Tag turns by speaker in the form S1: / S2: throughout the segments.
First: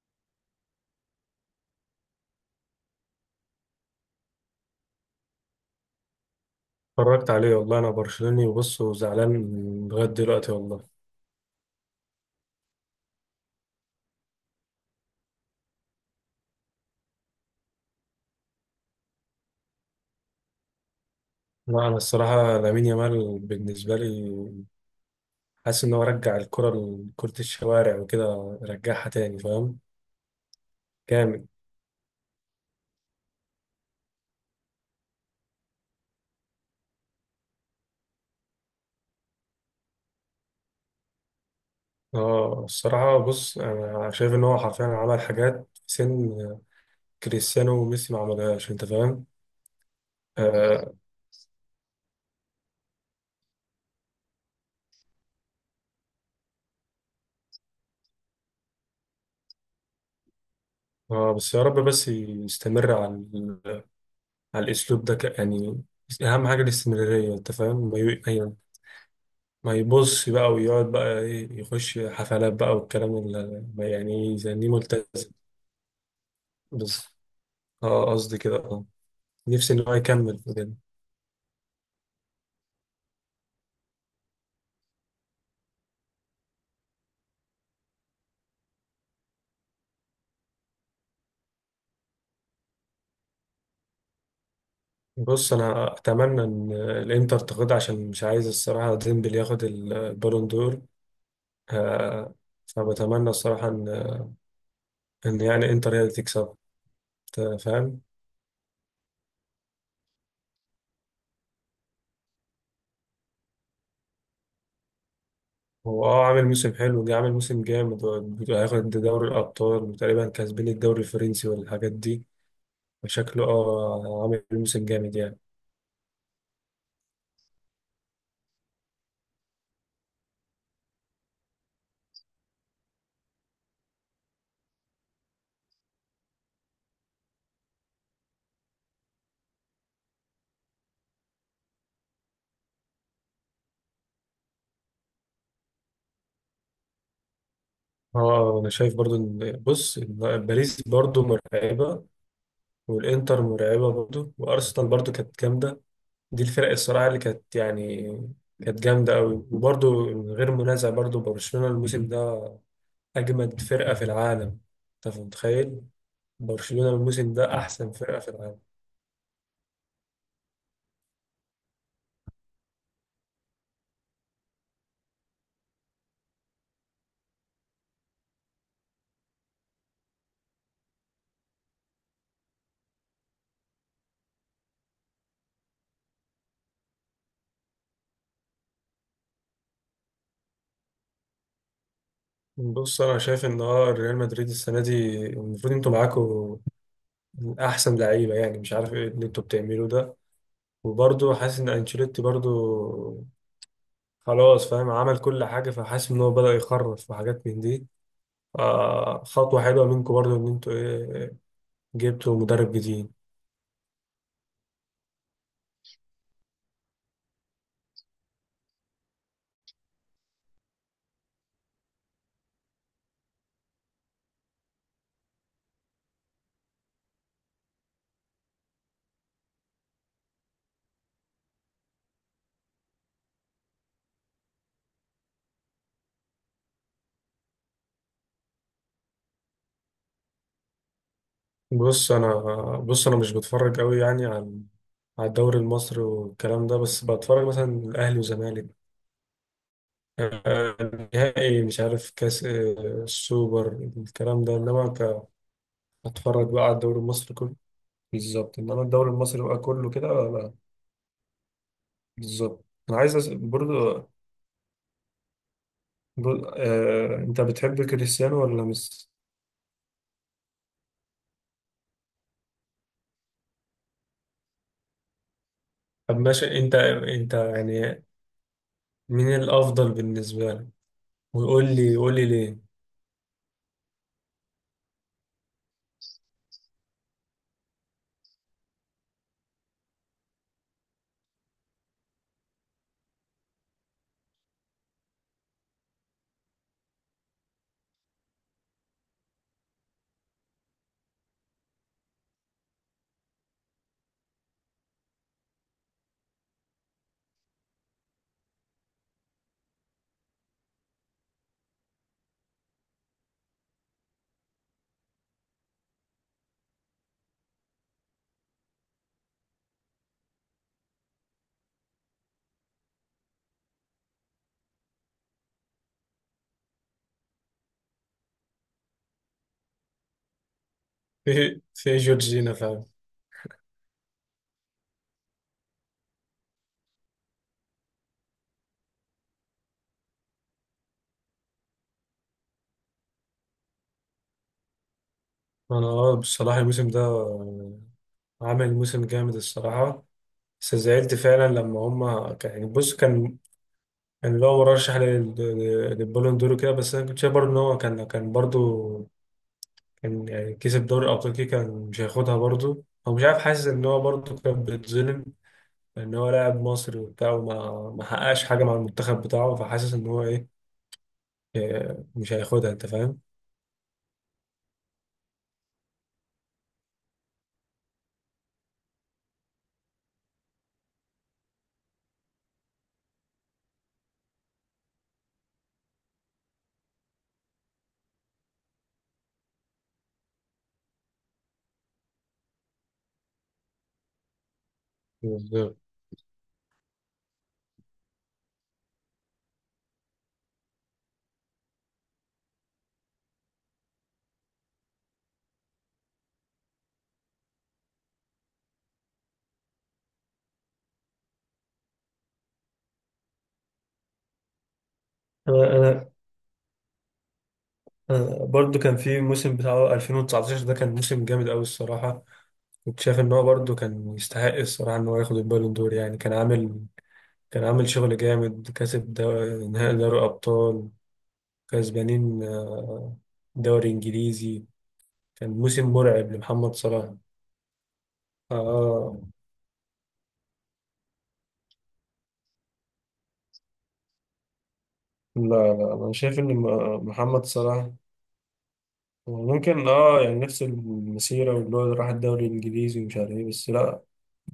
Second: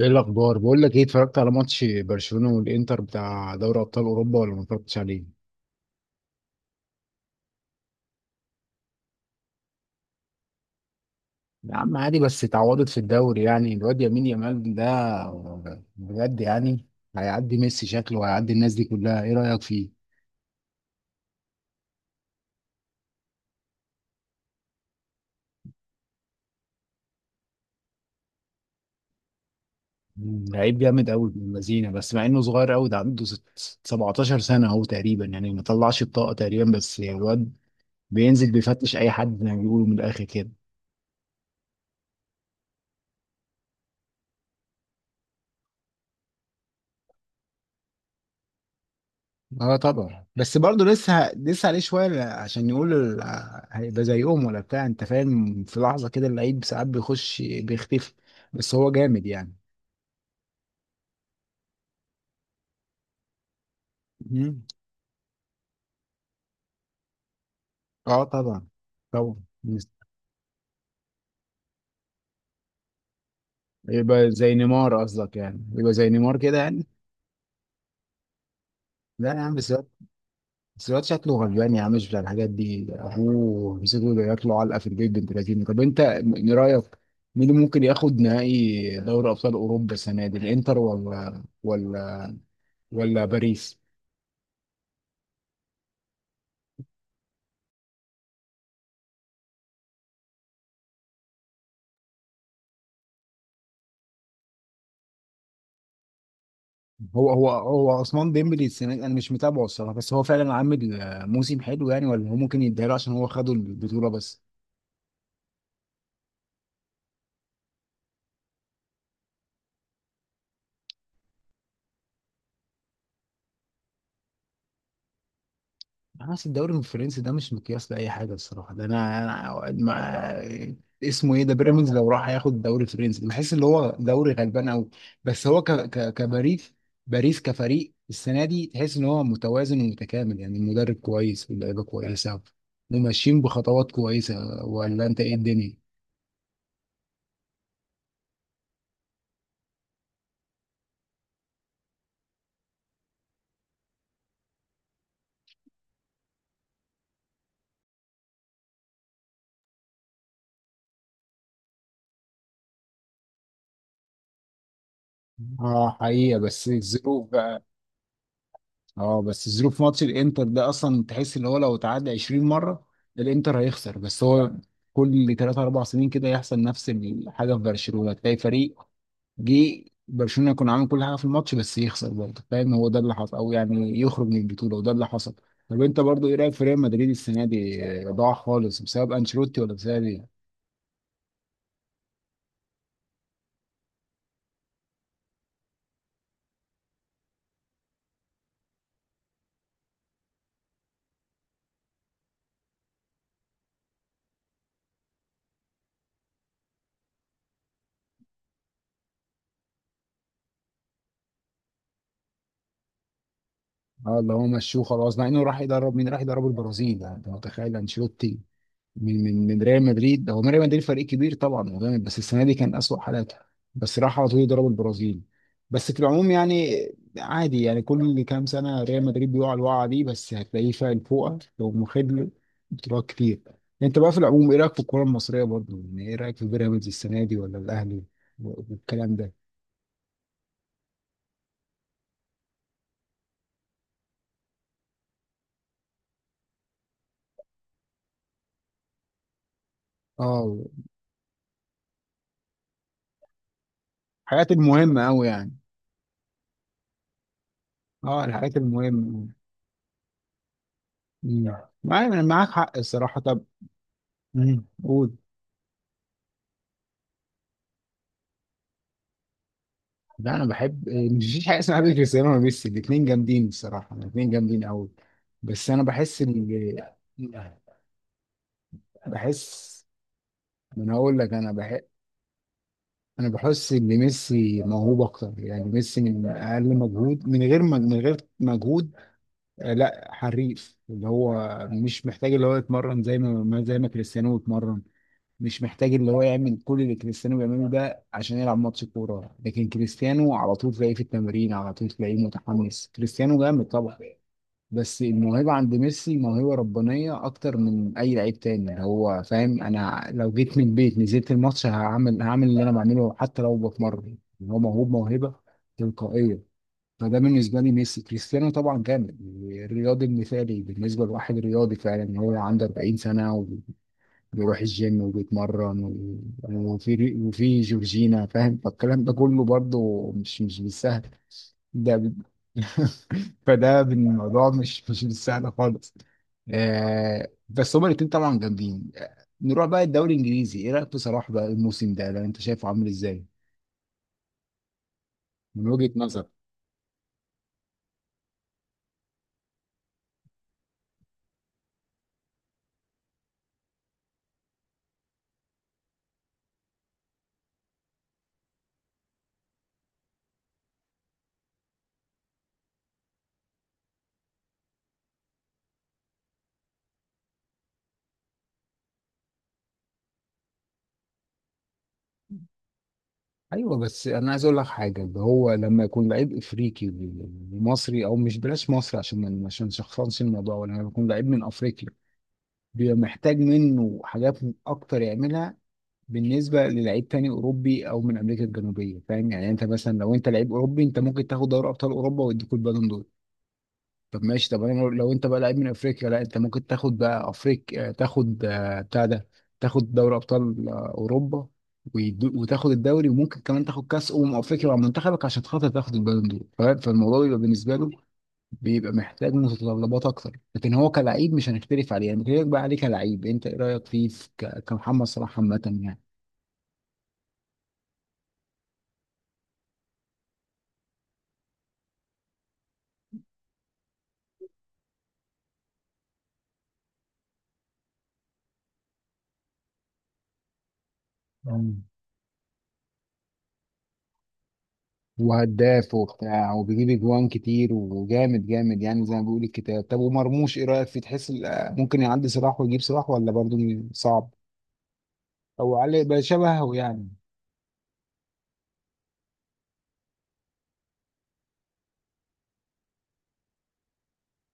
S1: ايه الاخبار؟ بقول لك، ايه اتفرجت على ماتش برشلونه والانتر بتاع دوري ابطال اوروبا ولا ما اتفرجتش عليه؟
S2: اتفرجت عليه والله. انا برشلوني، وبص، وزعلان لغايه دلوقتي والله.
S1: يا عم عادي، بس اتعوضت في الدوري. يعني الواد يمين يامال ده بجد يعني هيعدي ميسي شكله، وهيعدي الناس دي كلها. ايه رايك فيه؟
S2: لا، انا الصراحه لامين يامال بالنسبه لي، حاسس ان هو رجع الكره لكره الشوارع وكده، رجعها تاني، فاهم؟
S1: لعيب جامد قوي من
S2: جامد.
S1: المزينه، بس مع انه صغير قوي، ده عنده 17 سنه اهو تقريبا. يعني ما طلعش الطاقه تقريبا، بس الواد بينزل بيفتش اي حد زي ما بيقولوا من الاخر كده.
S2: اه الصراحه بص، انا شايف ان هو حرفيا عمل حاجات في سن كريستيانو وميسي ما عملهاش، انت فاهم؟
S1: اه طبعا، بس برضه
S2: آه,
S1: لسه عليه شويه عشان يقول هيبقى زيهم ولا بتاع، انت فاهم؟ في لحظه كده اللعيب ساعات بيخش بيختفي، بس هو جامد يعني.
S2: اه بس يا رب بس يستمر على
S1: مم.
S2: على الاسلوب ده يعني اهم حاجه الاستمراريه، انت فاهم؟ ما ي-
S1: اه
S2: يعني
S1: طبعا، طبعا.
S2: ما يبص بقى ويقعد بقى إيه، يخش حفلات بقى والكلام اللي ما يعني
S1: يبقى زي
S2: يزنيه،
S1: نيمار
S2: ملتزم
S1: قصدك؟ يعني يبقى زي نيمار كده يعني.
S2: بس. اه قصدي كده، اه.
S1: لا يا عم،
S2: نفسي ان هو يكمل في كده.
S1: بس الواد شكله غلبان يا عم، مش بتاع الحاجات دي. ابوه مسكه ياكله علقه في البيت، بنت لذينه. طب انت من رايك مين اللي ممكن ياخد نهائي دوري ابطال اوروبا السنه دي؟ الانتر ولا باريس؟
S2: بص انا اتمنى ان الانتر تاخدها، عشان مش عايز الصراحه ديمبلي ياخد البالون دور. آه، فبتمنى الصراحه ان يعني انتر هي اللي تكسب.
S1: هو هو
S2: أنت
S1: هو
S2: فاهم؟
S1: عثمان ديمبلي السنه دي، انا مش متابعه الصراحه، بس هو فعلا عامل موسم حلو يعني، ولا هو ممكن يديها له عشان هو خدوا البطوله بس؟
S2: هو اه عامل موسم حلو، جه عامل موسم جامد. هياخد دوري الابطال، وتقريبا كسبين الدوري الفرنسي والحاجات دي، فشكله اه عامل موسم جامد يعني.
S1: بس الدوري الفرنسي ده مش مقياس لاي حاجه الصراحه. ده انا ما اسمه ايه، ده بيراميدز لو راح ياخد الدوري الفرنسي بحس اللي هو دوري غلبان قوي. بس هو ك ك كباريس باريس كفريق السنه دي تحس ان هو متوازن ومتكامل يعني، المدرب كويس، واللعيبه كويسه، وماشيين بخطوات كويسه. ولا انت ايه الدنيا؟
S2: اه انا شايف برضو ان بص، إن باريس برضو مرعبه، والانتر مرعبه برضو، وارسنال برضو كانت جامده. دي الفرق الصراحه اللي كانت يعني كانت جامده قوي. وبرضو من غير منازع، برضو برشلونه الموسم ده اجمد فرقه في العالم. انت متخيل؟
S1: اه حقيقة، بس
S2: برشلونه
S1: الظروف
S2: الموسم ده
S1: بقى.
S2: احسن فرقه في العالم.
S1: اه بس ظروف ماتش الانتر ده اصلا، تحس اللي هو لو اتعدى 20 مره الانتر هيخسر، بس هو كل 3 4 سنين كده يحصل نفس الحاجه في برشلونه. تلاقي فريق جه برشلونه يكون عامل كل حاجه في الماتش بس يخسر برضه، فاهم؟ هو ده اللي حصل، او يعني يخرج من البطوله وده اللي حصل. طب انت برضه ايه رايك في ريال مدريد السنه دي؟ ضاع خالص بسبب انشيلوتي ولا بسبب ايه؟
S2: بص انا شايف ان اه ريال مدريد السنه دي المفروض انتوا معاكوا احسن لعيبه، يعني مش عارف ايه اللي انتوا بتعملوه ده. وبرضه حاسس ان انشيلوتي برضه خلاص، فاهم؟ عمل كل حاجة، فحاسس إن هو بدأ يخرف وحاجات من دي. آه خطوة حلوة منكم برضو إن أنتوا إيه، جبتوا مدرب جديد.
S1: اه، اللي هو مشوه خلاص. مع انه راح يدرب مين؟ راح يدرب البرازيل. يعني انت متخيل انشيلوتي من ريال مدريد؟ هو ريال مدريد فريق كبير طبعا، هو جامد، بس السنه دي كان أسوأ حالاته. بس راح على طول ضرب البرازيل. بس في العموم يعني عادي، يعني كل كام سنه ريال مدريد بيقع الوقعه دي، بس هتلاقيه فايق فوقه، لو مخد له بطولات كتير. انت بقى في العموم ايه رايك في الكوره المصريه برضه؟ يعني ايه رايك في بيراميدز السنه دي ولا الاهلي والكلام ده؟
S2: بص أنا، بص أنا مش بتفرج أوي يعني على على الدوري المصري والكلام ده، بس بتفرج مثلا الأهلي والزمالك،
S1: اه
S2: آه، نهائي مش عارف كاس، السوبر، الكلام
S1: الحاجات
S2: ده. إنما
S1: المهمه قوي يعني.
S2: أتفرج بقى على الدوري المصري كله.
S1: اه الحاجات
S2: بالظبط، إنما الدوري
S1: المهمه.
S2: المصري بقى كله كده، لا.
S1: مم. معايا، انا معاك
S2: بالظبط.
S1: حق
S2: أنا عايز
S1: الصراحه.
S2: أسأل
S1: طب
S2: برضو،
S1: مم. قول.
S2: انت بتحب كريستيانو ولا ميسي؟
S1: لا، انا بحب مفيش حاجه اسمها بحب كريستيانو وميسي، الاثنين جامدين الصراحه، الاثنين جامدين قوي. بس انا
S2: طب
S1: بحس ان
S2: ماشي، انت يعني مين
S1: بحس
S2: الافضل بالنسبه لك؟
S1: ما انا اقول لك، انا
S2: وقول
S1: بحب،
S2: لي، قول لي ليه.
S1: انا بحس ان ميسي موهوب اكتر يعني. ميسي من اقل مجهود، من غير من غير مجهود، لا حريف. اللي هو مش محتاج اللي هو يتمرن زي ما زي ما كريستيانو بيتمرن. مش محتاج اللي هو يعمل كل اللي كريستيانو بيعمله ده عشان يلعب ماتش كورة. لكن كريستيانو على طول تلاقيه في التمرين، على طول تلاقيه متحمس. كريستيانو جامد طبعا، بس الموهبة عند ميسي موهبة ربانية أكتر من أي لعيب تاني، اللي هو فاهم أنا لو جيت من البيت نزلت الماتش هعمل اللي أنا بعمله حتى لو بتمرن. يعني هو موهوب موهبة تلقائية. فده بالنسبة لي ميسي. كريستيانو طبعا جامد، الرياضي المثالي بالنسبة لواحد رياضي فعلا، إن هو عنده 40 سنة بيروح الجيم وبيتمرن وفي جورجينا، فاهم؟ فالكلام ده كله برضه مش بالسهل.
S2: في
S1: ده ب...
S2: جورجينا فعلا.
S1: فده الموضوع مش بالسهل خالص. آه بس هما الاتنين طبعا جامدين. نروح بقى الدوري الانجليزي. ايه رايك في صلاح بقى الموسم ده، لو انت شايفه عامل ازاي من
S2: انا
S1: وجهة
S2: اه
S1: نظر؟
S2: بصراحه الموسم ده عمل موسم جامد الصراحه. بس زعلت فعلا لما هما كان يعني بص كان، كان اللي هو مرشح للبالون دور كده. بس انا كنت شايف برضه ان هو كان، كان برضه كان يعني كسب دوري الابطال كده، كان مش هياخدها برضه، هو مش عارف. حاسس ان هو برضه كان بيتظلم، ان هو لاعب مصري وبتاع، وما ما حققش حاجه مع المنتخب بتاعه. فحاسس ان هو ايه، إيه، مش هياخدها، انت فاهم؟
S1: ايوه، بس انا عايز اقول لك حاجه. اللي هو لما يكون لعيب افريقي ومصري، او مش بلاش مصري عشان ما عشان شخصنش الموضوع، ولا لما يكون لعيب من افريقيا، بيبقى محتاج منه حاجات اكتر يعملها بالنسبه للعيب تاني اوروبي او من امريكا الجنوبيه، فاهم يعني؟ انت مثلا لو انت لعيب اوروبي، انت ممكن تاخد دوري ابطال اوروبا ويديك البالون دور. طب ماشي، طب انا لو، لو انت بقى لعيب من
S2: بالظبط.
S1: افريقيا، لا، انت ممكن تاخد بقى افريقيا، تاخد بتاع ده، تاخد دوري ابطال اوروبا، وتاخد الدوري، وممكن كمان تاخد كاس افريقيا مع منتخبك عشان خاطر تاخد البالون دور، فاهم؟ فالموضوع بيبقى بالنسبه له بيبقى محتاج متطلبات اكتر. لكن هو كلعيب مش هنختلف عليه يعني. بكلمك بقى عليه كلعيب، انت ايه رايك فيه في كمحمد صلاح عامه
S2: انا
S1: يعني؟
S2: انا أنا برضو كان في موسم بتاعه 2019 ده، كان موسم جامد قوي الصراحه. كنت شايف ان هو برضو كان يستحق الصراحه ان هو ياخد البالون دور، يعني كان عامل، كان عامل شغل جامد. نهائي دوري ابطال،
S1: مم.
S2: كسبانين دوري انجليزي. كان موسم
S1: وهداف
S2: مرعب
S1: وبتاع
S2: لمحمد
S1: وبيجيب
S2: صلاح.
S1: اجوان كتير وجامد جامد يعني، زي
S2: اه.
S1: ما بيقول الكتاب. طب ومرموش ايه رايك فيه؟ تحس ممكن يعدي صلاح ويجيب صلاح، ولا برضه صعب،
S2: لا،
S1: او
S2: لا
S1: علي
S2: انا
S1: بقى
S2: شايف ان
S1: شبهه يعني؟
S2: محمد صلاح ممكن اه يعني نفس المسيرة، واللي هو راح الدوري الإنجليزي ومش عارف ايه، بس لا،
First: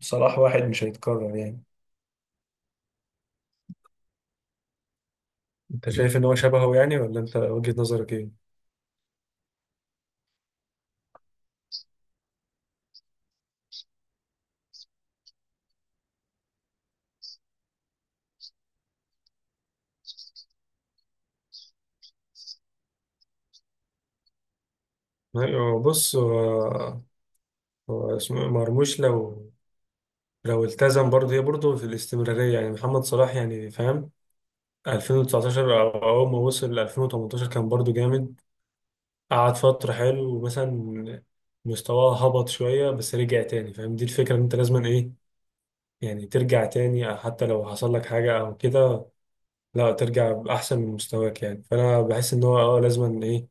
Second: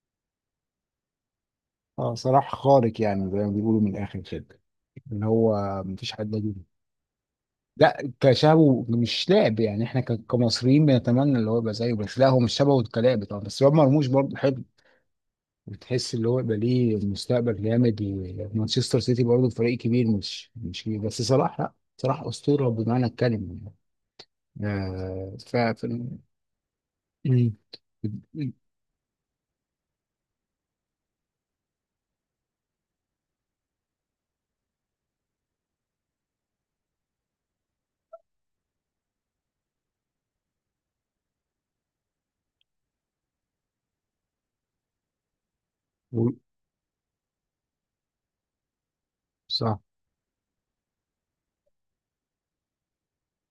S2: صلاح واحد مش هيتكرر يعني.
S1: اه صلاح خارق يعني، زي ما بيقولوا من الاخر كده، اللي هو
S2: انت
S1: مفيش
S2: شايف ان
S1: حد.
S2: هو شبهه يعني؟ ولا انت وجهة
S1: لا،
S2: نظرك ايه؟
S1: كشبه مش لاعب يعني، احنا كمصريين بنتمنى اللي هو يبقى زيه، بس لا، هو مش شبهه كلاعب طبعا. بس رياض مرموش برضه حلو وتحس اللي هو يبقى ليه مستقبل جامد، ومانشستر سيتي برضه فريق كبير، مش كبير، بس صلاح، لا، صلاح اسطوره بمعنى الكلمه يعني. آه ف
S2: أيوة،
S1: ف-
S2: بص هو،
S1: مم.
S2: هو اسمه إيه، مرموش لو، لو التزم برضه، هي برضه في الاستمرارية يعني. محمد صلاح يعني فاهم، 2019 أو أول ما وصل 2018 كان برضه جامد، قعد فترة حلو، ومثلا مستواه هبط شوية بس رجع تاني، فاهم؟ دي الفكرة، إن أنت لازم إيه يعني
S1: و-
S2: ترجع تاني حتى لو حصل لك حاجة أو كده.
S1: صح.
S2: لا، ترجع بأحسن من مستواك يعني. فأنا بحس إن هو أه لازم إيه،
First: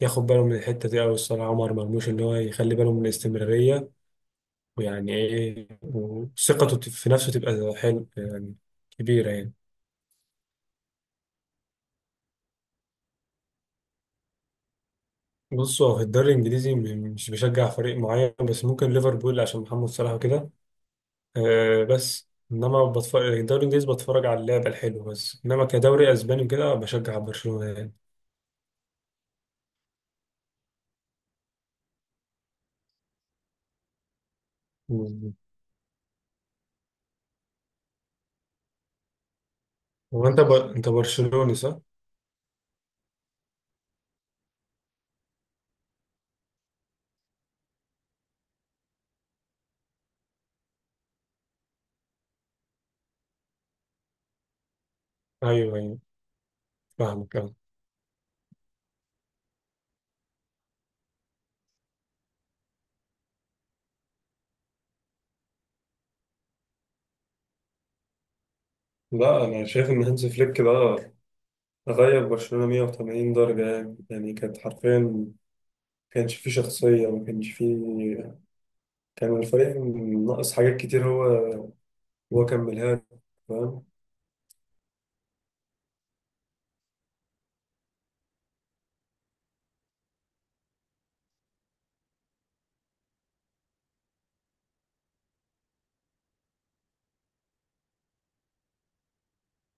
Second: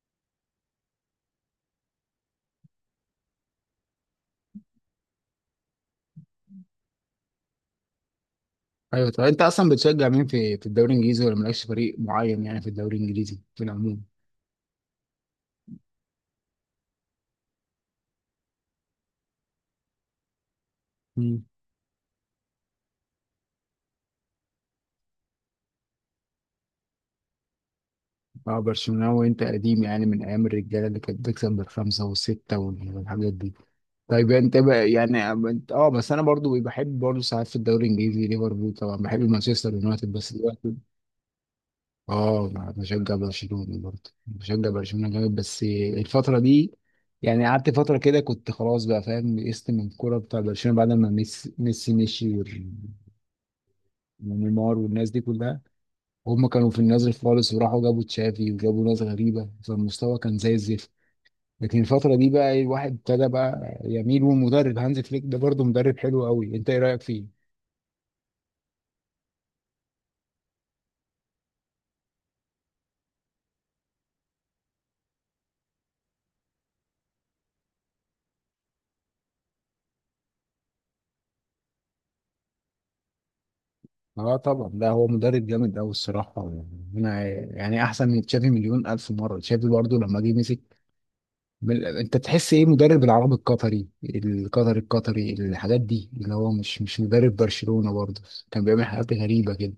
S2: ياخد باله من الحتة دي أوي الصراحة. عمر مرموش إن هو يخلي باله من الاستمرارية ويعني إيه، وثقته في نفسه تبقى حلو يعني.
S1: ايوه، طب
S2: كبيرة
S1: انت
S2: يعني.
S1: اصلا بتشجع مين في الدوري الانجليزي، ولا مالكش فريق معين يعني في الدوري الانجليزي في العموم؟
S2: بص هو في الدوري الإنجليزي مش بشجع فريق معين، بس ممكن ليفربول عشان محمد صلاح وكده. آه بس إنما بتفرج الدوري الإنجليزي، بتفرج على اللعب الحلو بس. إنما كدوري أسباني وكده بشجع برشلونة يعني.
S1: اه برشلونة. وانت قديم يعني من ايام الرجاله اللي كانت بتكسب بالخمسه والسته والحاجات دي. طيب انت بقى يعني، اه بس انا برضو بحب برضو ساعات في الدوري الانجليزي ليفربول، طبعا بحب مانشستر يونايتد
S2: هو
S1: بس
S2: أنت
S1: دلوقتي.
S2: أنت برشلوني صح؟
S1: اه بشجع برشلونه، برضو بشجع برشلونه جامد. بس الفتره دي يعني قعدت فتره كده كنت خلاص بقى، فاهم؟ يئست من الكوره بتاع برشلونه بعد ما ميسي مشي، ونيمار والناس دي كلها.
S2: أيوه أيوه.
S1: هم كانوا في النازل
S2: فاهمك
S1: خالص،
S2: أه.
S1: وراحوا جابوا تشافي وجابوا ناس غريبه، فالمستوى كان زي الزفت. لكن الفترة دي بقى الواحد ابتدى بقى يميل. والمدرب هانز فليك ده برضه مدرب حلو قوي، انت ايه رأيك فيه؟
S2: لا انا شايف ان هانز فليك ده غير برشلونة 180 درجة يعني. يعني كانت حرفيا ما كانش فيه شخصية، ما كانش فيه، كان الفريق ناقص حاجات كتير. هو، هو كملها له، فاهم؟
S1: اه طبعا، لا هو مدرب جامد قوي الصراحة يعني. انا يعني احسن من تشافي مليون الف مرة. تشافي برضه لما جه مسك انت تحس ايه، مدرب العرب القطري، الحاجات دي، اللي هو مش مش مدرب برشلونة برضه، كان بيعمل حاجات غريبة كده.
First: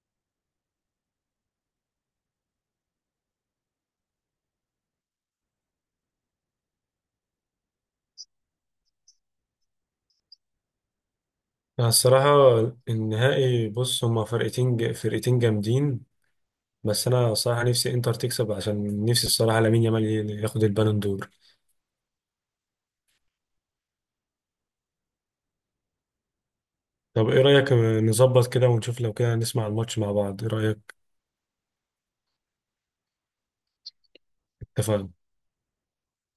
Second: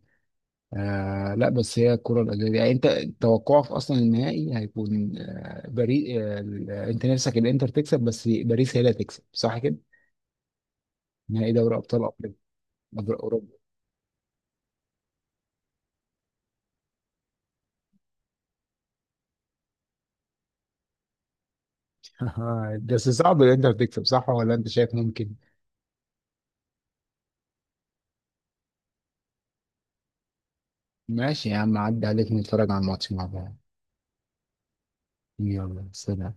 S1: آه لا، بس هي الكرة الأرضية يعني. أنت توقعك أصلا النهائي هيكون باريس، أنت نفسك الإنتر تكسب، بس باريس هي اللي هتكسب، صح كده؟ نهائي دوري
S2: أنا
S1: أبطال
S2: الصراحة
S1: أوروبا.
S2: النهائي، بص هما فرقتين فرقتين جامدين. بس أنا الصراحة نفسي إنتر تكسب عشان نفسي الصراحة لامين يامال ياخد البالون دور.
S1: بس صعب الإنتر تكسب، صح ولا أنت شايف ممكن؟
S2: طب إيه رأيك، نظبط كده ونشوف، لو كده نسمع الماتش مع بعض، إيه رأيك؟
S1: ماشي يا عم، عدي عليك نتفرج على الماتش مع بعض.
S2: اتفقنا.
S1: يلا سلام.